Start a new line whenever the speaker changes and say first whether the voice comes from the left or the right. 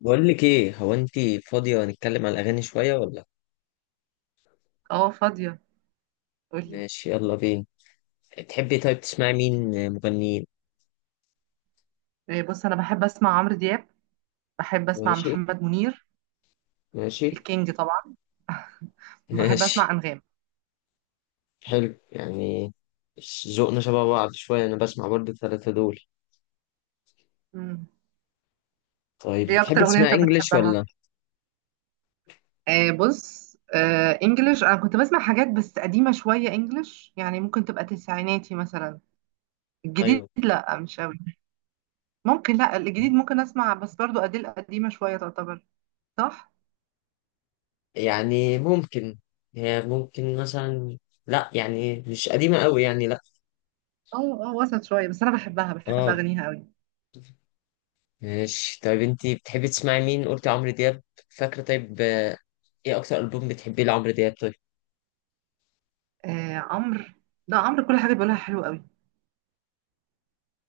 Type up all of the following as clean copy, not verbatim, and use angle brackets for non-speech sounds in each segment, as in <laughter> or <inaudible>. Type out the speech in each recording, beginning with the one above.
left: بقول لك ايه؟ هو انت فاضية نتكلم على الاغاني شوية ولا؟
right: اه، فاضية. قولي.
left: ماشي، يلا بينا. تحبي طيب تسمعي مين مغنيين؟
right: إيه، بص انا بحب اسمع عمرو دياب، بحب اسمع
left: ماشي.
right: محمد منير،
left: ماشي.
right: الكينج طبعا، بحب اسمع
left: ماشي.
right: انغام.
left: حلو يعني، ذوقنا شبه بعض شوية، انا بسمع برضه الثلاثة دول.
right: مم.
left: طيب،
right: ايه اكتر
left: بتحبي
right: اغنية
left: تسمعي
right: انت
left: انجليش
right: بتحبها؟
left: ولا؟
right: بص، انجلش انا كنت بسمع حاجات بس قديمة شوية، انجلش يعني ممكن تبقى تسعيناتي مثلا. الجديد
left: ايوه،
right: لا، مش قوي. ممكن، لا الجديد ممكن اسمع، بس برضو اديل قديمة شوية تعتبر. صح.
left: يعني ممكن. هي ممكن مثلا. لا يعني مش قديمة قوي يعني لا.
right: اه اه، وسط شوية، بس انا بحبها، بحب
left: اه.
right: اغانيها قوي.
left: ماشي طيب، انت بتحبي تسمعي مين؟ قلتي عمرو دياب، فاكرة؟ طيب، ايه اكتر ألبوم بتحبيه لعمرو دياب؟ طيب،
right: عمرو، لا عمرو كل حاجة بيقولها حلوة قوي.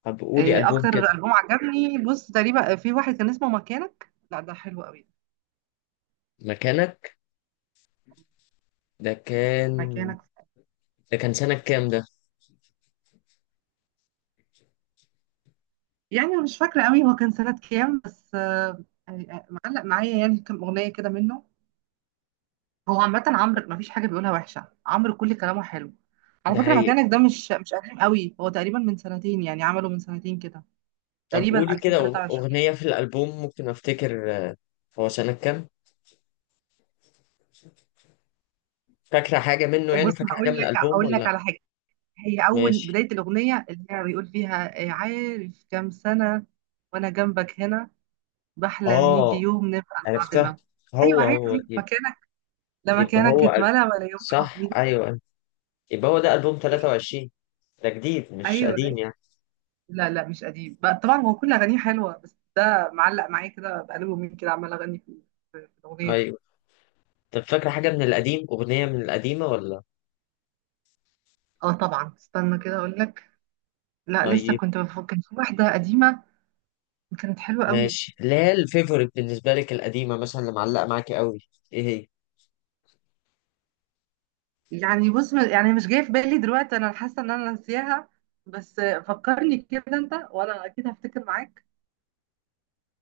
left: طب قولي
right: إيه
left: ألبوم
right: اكتر
left: كده.
right: البوم عجبني، بص تقريبا في واحد كان اسمه مكانك، لا ده حلو قوي.
left: مكانك؟ ده كان
right: مكانك.
left: ده كان سنة كام ده؟
right: يعني أنا مش فاكره قوي هو كان سنه كام، بس معلق معايا يعني كم اغنيه كده منه. هو عامه عمرو ما فيش حاجه بيقولها وحشه، عمرو كل كلامه حلو. على
left: ده
right: فكره
left: حقيقي.
right: مكانك ده مش قديم قوي، هو تقريبا من سنتين، يعني عمله من سنتين كده.
left: طب
right: تقريبا
left: قولي كده
right: 2023.
left: أغنية في الألبوم، ممكن أفتكر. هو سنة كام؟ فاكرة حاجة منه؟ يعني
right: بص
left: فاكرة
right: هقول
left: حاجة من
right: لك
left: الألبوم
right: هقول لك
left: ولا؟
right: على حاجه، هي اول
left: ماشي.
right: بدايه الاغنيه اللي هي بيقول فيها عارف كام سنه وانا جنبك هنا، بحلم يجي
left: آه،
right: يوم نبقى
left: عرفتها.
right: لبعضنا. ايوه
left: هو هو
right: عادي،
left: يب-
right: مكانك. لا
left: يبقى
right: مكانك،
left: هو
right: اتملى، ولا يوم
left: صح
right: حبيبي.
left: أيوه أيوه. يبقى هو ده ألبوم 23، ده جديد مش
right: ايوه،
left: قديم
right: أيوة.
left: يعني.
right: لا لا مش قديم بقى، طبعا هو كل اغانيه حلوه، بس ده معلق معايا كده بقاله يومين كده عمال اغني في في الاغنيه دي.
left: أيوه. طب فاكرة حاجة من القديم؟ أغنية من القديمة ولا؟
right: اه طبعا، استنى كده اقول لك. لا لسه
left: طيب.
right: كنت بفكر في واحده قديمه، كانت حلوه قوي.
left: ماشي. لا الفيفوريت بالنسبة لك القديمة مثلا اللي معلقة معاكي قوي، إيه هي؟
right: يعني بص، يعني مش جايه في بالي دلوقتي، انا حاسه ان انا ناسياها، بس فكرني كده انت وانا اكيد هفتكر معاك.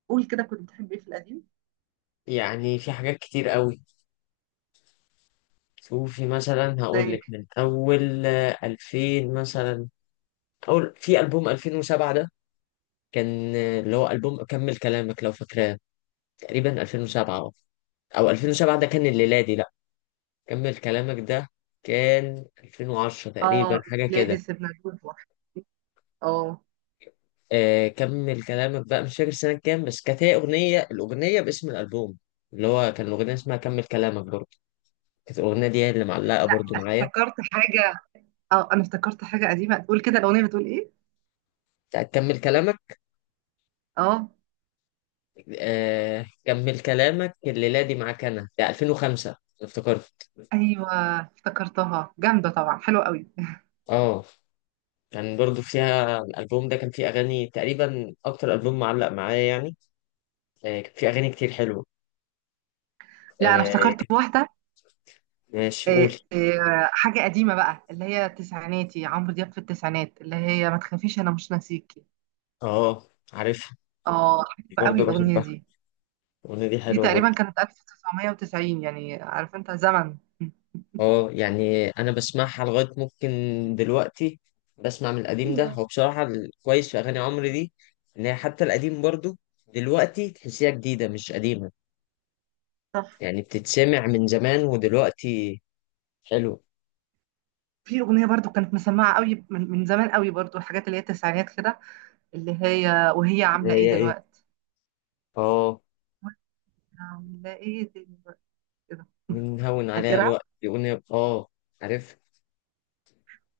right: قول كده، كنت بتحب ايه في القديم؟
left: يعني في حاجات كتير قوي. شوفي مثلا، هقول لك
right: زي
left: من اول 2000 مثلا. اول في البوم 2007 ده كان اللي هو البوم كمل كلامك، لو فاكراه. تقريبا 2007، اه. او 2007 ده كان الميلادي لا، كمل كلامك ده كان 2010 تقريبا
right: اه
left: حاجه كده.
right: بلادي، سيبنا جروب واحد. اه،
left: آه، كمل كلامك بقى، مش فاكر سنه كام، بس كانت هي الاغنيه باسم الالبوم، اللي هو كان الاغنيه اسمها كمل كلامك برضه. كانت الاغنيه دي هي اللي معلقه
right: لا
left: برضه معايا.
right: افتكرت حاجة. اه انا افتكرت حاجة قديمة، تقول كده الأغنية بتقول ايه.
left: بتاعت كمل كلامك.
right: اه
left: آه، كمل كلامك الليلة دي معاك أنا، ده 2005 افتكرت.
right: ايوه، افتكرتها، جامدة طبعا، حلوة قوي.
left: اه، كان برضو فيها الألبوم ده كان فيه أغاني تقريبا، أكتر ألبوم معلق معايا يعني. آه، كان فيه أغاني كتير حلوة.
right: لا انا
left: آه.
right: افتكرت
left: كانت-
right: واحدة.
left: ماشي، قول.
right: حاجة قديمة بقى اللي هي تسعيناتي، عمرو دياب في التسعينات، اللي هي ما تخافيش انا مش ناسيكي.
left: اه، عارفها.
right: اه حلوة قوي
left: برضو
right: الأغنية
left: بحبها،
right: دي.
left: الأغنية دي
right: دي
left: حلوة برضو.
right: تقريبا كانت 1990، يعني عارف انت زمن.
left: اه يعني أنا بسمعها لغاية ممكن دلوقتي. بسمع من القديم ده،
right: ايوه.
left: هو بصراحة الكويس في أغاني عمرو دي إن هي حتى القديم برضو دلوقتي تحسيها جديدة مش قديمة، يعني بتتسمع من زمان ودلوقتي. حلو.
right: في أغنية برضو كانت مسمعة قوي من زمان قوي برضو، الحاجات اللي هي التسعينات كده، اللي هي وهي
left: اللي
right: عاملة ايه
left: هي ايه؟
right: دلوقتي.
left: اه،
right: عاملة ايه دلوقتي كده.
left: بنهون عليها
right: فاكرها.
left: الوقت يقول، اه. عارف.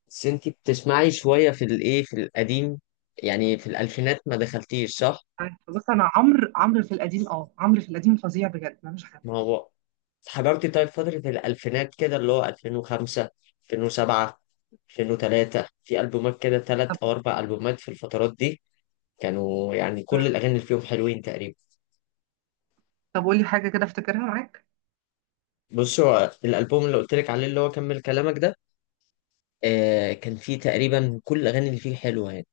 left: بس انتي بتسمعي شوية في الايه، في القديم، يعني في الألفينات ما دخلتيش صح؟
right: عارفة. بص انا عمرو في القديم، اه عمرو في القديم فظيع بجد، ملوش حل.
left: ما هو حضرتي طيب فترة الألفينات كده، اللي هو 2005، 2007، 2003. في ألبومات كده تلات
right: طب.
left: أو أربع ألبومات في الفترات دي، كانوا يعني كل
right: مم.
left: الأغاني اللي فيهم حلوين تقريبا.
right: طب قولي حاجة كده افتكرها معاك.
left: بصوا الألبوم اللي قلت لك عليه اللي هو كمل كلامك ده، كان في تقريبا كل الأغاني اللي فيه حلوة يعني.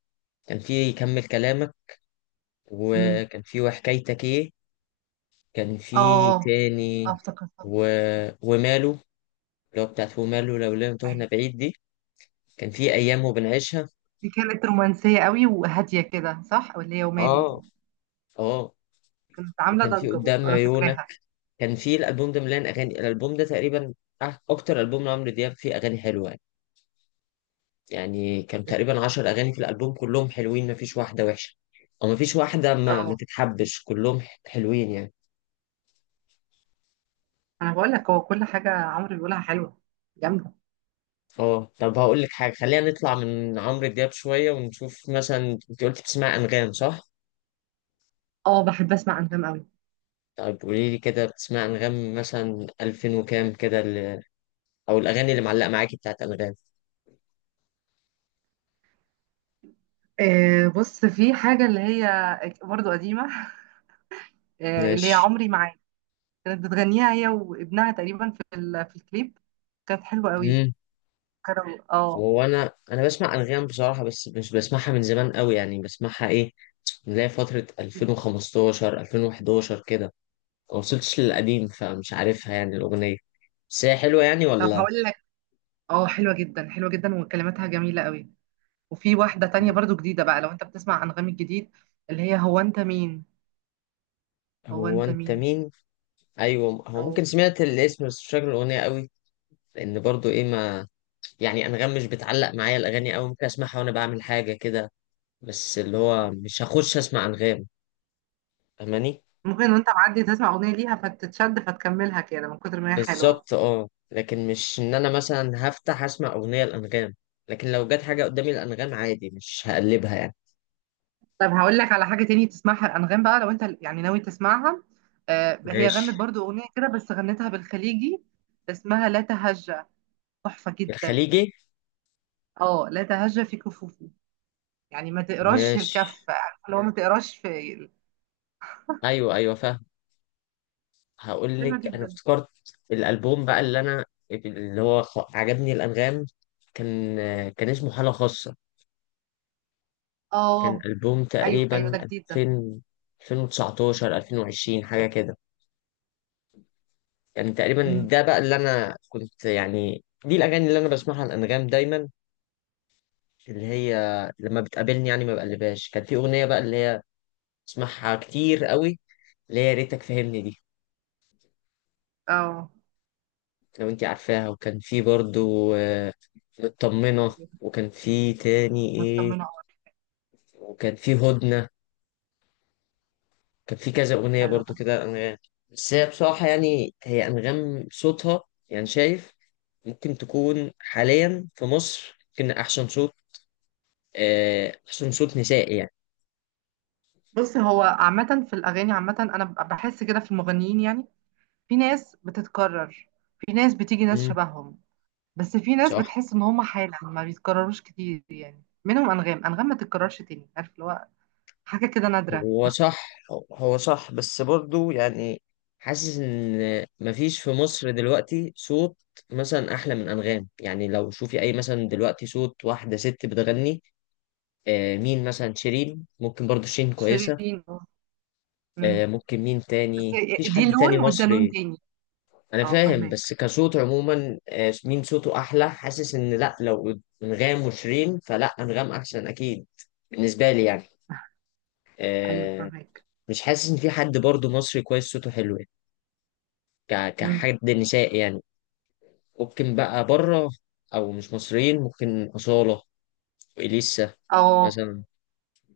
left: كان في كمل كلامك،
right: مم.
left: وكان في وحكايتك إيه، كان في
right: اه. اه
left: تاني
right: افتكرتها.
left: و... وماله، اللي هو بتاعت وماله لو لم تهنا
right: أيوة.
left: بعيد دي. كان في أيام وبنعيشها.
right: دي كانت رومانسية قوي وهادية كده، صح، واللي هي وماله
left: آه.
right: دي
left: آه.
right: كانت عاملة
left: وكان في
right: ضجة
left: قدام
right: برضه، انا
left: عيونك.
right: فاكراها.
left: كان في الألبوم ده مليان أغاني، الألبوم ده تقريبا أكتر ألبوم لعمرو دياب فيه أغاني حلوة يعني. يعني كان تقريبا 10 أغاني في الألبوم كلهم حلوين، مفيش واحدة وحشة أو مفيش واحدة ما
right: اه،
left: تتحبش، كلهم حلوين يعني.
right: انا بقول لك هو كل حاجة عمرو بيقولها حلوة، جامدة.
left: اه، طب هقول لك حاجة، خلينا نطلع من عمرو دياب شوية ونشوف مثلا. انت قلت بتسمع أنغام صح؟
right: اه بحب اسمع انغام قوي.
left: طيب قولي لي كده، بتسمع أنغام مثلا 2000 وكام كده أو الأغاني اللي معلقة معاكي بتاعت أنغام؟
right: آه بص، في حاجة اللي هي برضه قديمة <laughs> اللي هي
left: ماشي.
right: عمري معاك، كانت بتغنيها هي وابنها تقريبا في في الكليب، كانت حلوة قوي.
left: امم
right: كانوا اه.
left: هو أنا بسمع أنغام بصراحة بس مش بسمعها من زمان قوي، يعني بسمعها إيه، نلاقي فترة 2015، 2011 كده. ما وصلتش للقديم فمش عارفها يعني الأغنية، بس هي حلوة يعني
right: طب
left: ولا؟
right: هقول لك، اه حلوة جدا، حلوة جدا وكلماتها جميلة قوي. وفي واحدة تانية برضو جديدة بقى، لو انت بتسمع انغامي الجديد، اللي هي هو انت مين. هو
left: هو
right: انت
left: أنت
right: مين.
left: مين؟ ايوه، هو
right: او،
left: ممكن سمعت الاسم بس مش فاكر الاغنيه قوي، لان برضو ايه ما، يعني انغام مش بتعلق معايا الاغاني قوي. ممكن اسمعها وانا بعمل حاجه كده، بس اللي
right: أو.
left: هو مش هخش اسمع انغام. فاهماني؟
right: ممكن وانت معدي تسمع اغنية ليها فتتشد فتكملها كده من كتر ما هي حلوة.
left: بالظبط، اه. لكن مش ان انا مثلا هفتح اسمع اغنيه الانغام، لكن لو جت حاجه قدامي الانغام عادي مش هقلبها يعني.
right: طب هقول لك على حاجة تاني تسمعها الأنغام بقى، لو أنت يعني ناوي تسمعها. آه هي
left: ماشي.
right: غنت برضو أغنية كده، بس غنتها بالخليجي، اسمها لا تهجى، تحفة جدا.
left: الخليجي.
right: اه لا تهجى في كفوفي، يعني ما تقراش
left: ماشي،
right: الكف، عارفة اللي هو ما تقراش في.
left: ايوه، ايوه، فاهم. هقول
right: حلوة
left: لك انا
right: جدا.
left: افتكرت الالبوم بقى، اللي انا اللي هو عجبني الانغام، كان كان اسمه حاله خاصه، كان
right: اه
left: ألبوم
right: أيوه أيوه
left: تقريبا
right: ده جديد ده.
left: 2000، 2019، 2020 حاجة كده. يعني تقريبا
right: مم.
left: ده بقى اللي أنا كنت يعني، دي الأغاني اللي أنا بسمعها على الأنغام دايما، اللي هي لما بتقابلني يعني ما بقلبهاش. كان في أغنية بقى اللي هي بسمعها كتير قوي، اللي هي يا ريتك فهمني دي،
right: اه،
left: لو أنت عارفاها. وكان في برضو مطمنة، وكان في تاني إيه،
right: مطمنة أوي.
left: وكان في هدنة. كان في كذا أغنية
right: حلو
left: برضو
right: ده.
left: كده أنغام. بس هي بصراحة يعني، هي أنغام صوتها، يعني شايف ممكن تكون حاليا في مصر ممكن أحسن صوت، أحسن صوت نسائي يعني.
right: بص هو عامة في الأغاني، عامة أنا بحس كده في المغنيين يعني، في ناس بتتكرر، في ناس بتيجي ناس
left: مم،
right: شبههم، بس في ناس
left: صح.
right: بتحس ان هم حالة ما بيتكرروش كتير، يعني منهم انغام، ما تتكررش تاني، عارف اللي هو حاجة كده نادرة.
left: هو صح. هو صح بس برضو يعني، حاسس إن مفيش في مصر دلوقتي صوت مثلا أحلى من أنغام يعني. لو شوفي أي مثلا دلوقتي صوت واحدة ست بتغني، مين مثلا؟ شيرين، ممكن برضو شيرين كويسة.
right: شيرين اه. أمم.
left: ممكن مين
right: بس
left: تاني، مفيش حد
right: دي
left: تاني
right: لون وده لون
left: مصري.
right: تاني.
left: انا
right: اه
left: فاهم،
right: فاهمك.
left: بس كصوت عموما، مين صوته احلى، حاسس ان لا، لو انغام وشيرين فلا، انغام احسن اكيد، بالنسبه لي يعني.
right: <laughs> ايوه
left: آه،
right: فاهمك.
left: مش حاسس ان في حد برضو مصري كويس صوته حلو يعني،
right: أمم.
left: كحد نسائي يعني. ممكن بقى بره، او مش مصريين، ممكن اصاله واليسا
right: اه
left: مثلا.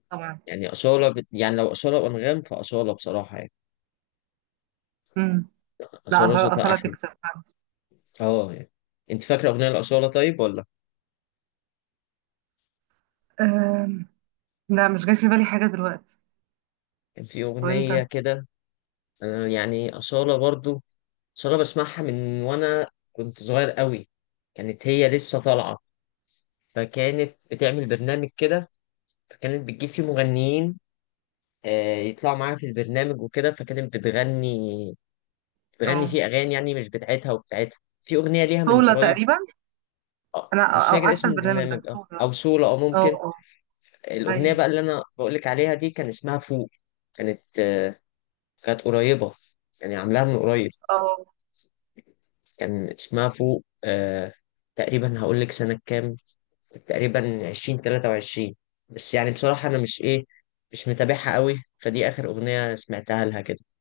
right: طبعا.
left: يعني اصاله يعني لو اصاله وانغام فاصاله بصراحه يعني،
right: أمم. لا
left: اصاله
right: اصلا،
left: صوتها
right: اصلا
left: احلى.
right: تكسب فعلا.
left: اه يعني، انت فاكره اغنيه الاصاله طيب ولا؟
right: أم، لا مش جاي في بالي حاجة دلوقتي.
left: كان في اغنيه
right: وانت؟
left: كده. أنا يعني اصاله برضو، بس انا بسمعها من وانا كنت صغير قوي، كانت هي لسه طالعه، فكانت بتعمل برنامج كده، فكانت بتجيب فيه مغنيين، يطلعوا معاها في البرنامج وكده، فكانت بتغني
right: اه
left: فيه اغاني يعني مش بتاعتها وبتاعتها. في اغنيه ليها من
right: سولا
left: قريب،
right: تقريبا.
left: اه.
right: انا
left: مش فاكر اسم
right: عارفة البرنامج
left: البرنامج،
right: ده،
left: اه،
right: سولا.
left: او سولا اه،
right: اه
left: ممكن.
right: اه.
left: الاغنيه
right: ايوه.
left: بقى اللي انا بقول لك عليها دي كان اسمها فوق، كانت كانت قريبه، يعني عاملاها من قريب.
right: اه.
left: كان اسمها فوق. تقريبا هقول لك سنه كام، تقريبا 20 23. بس يعني بصراحة أنا مش إيه، مش متابعها قوي، فدي آخر أغنية سمعتها لها كده.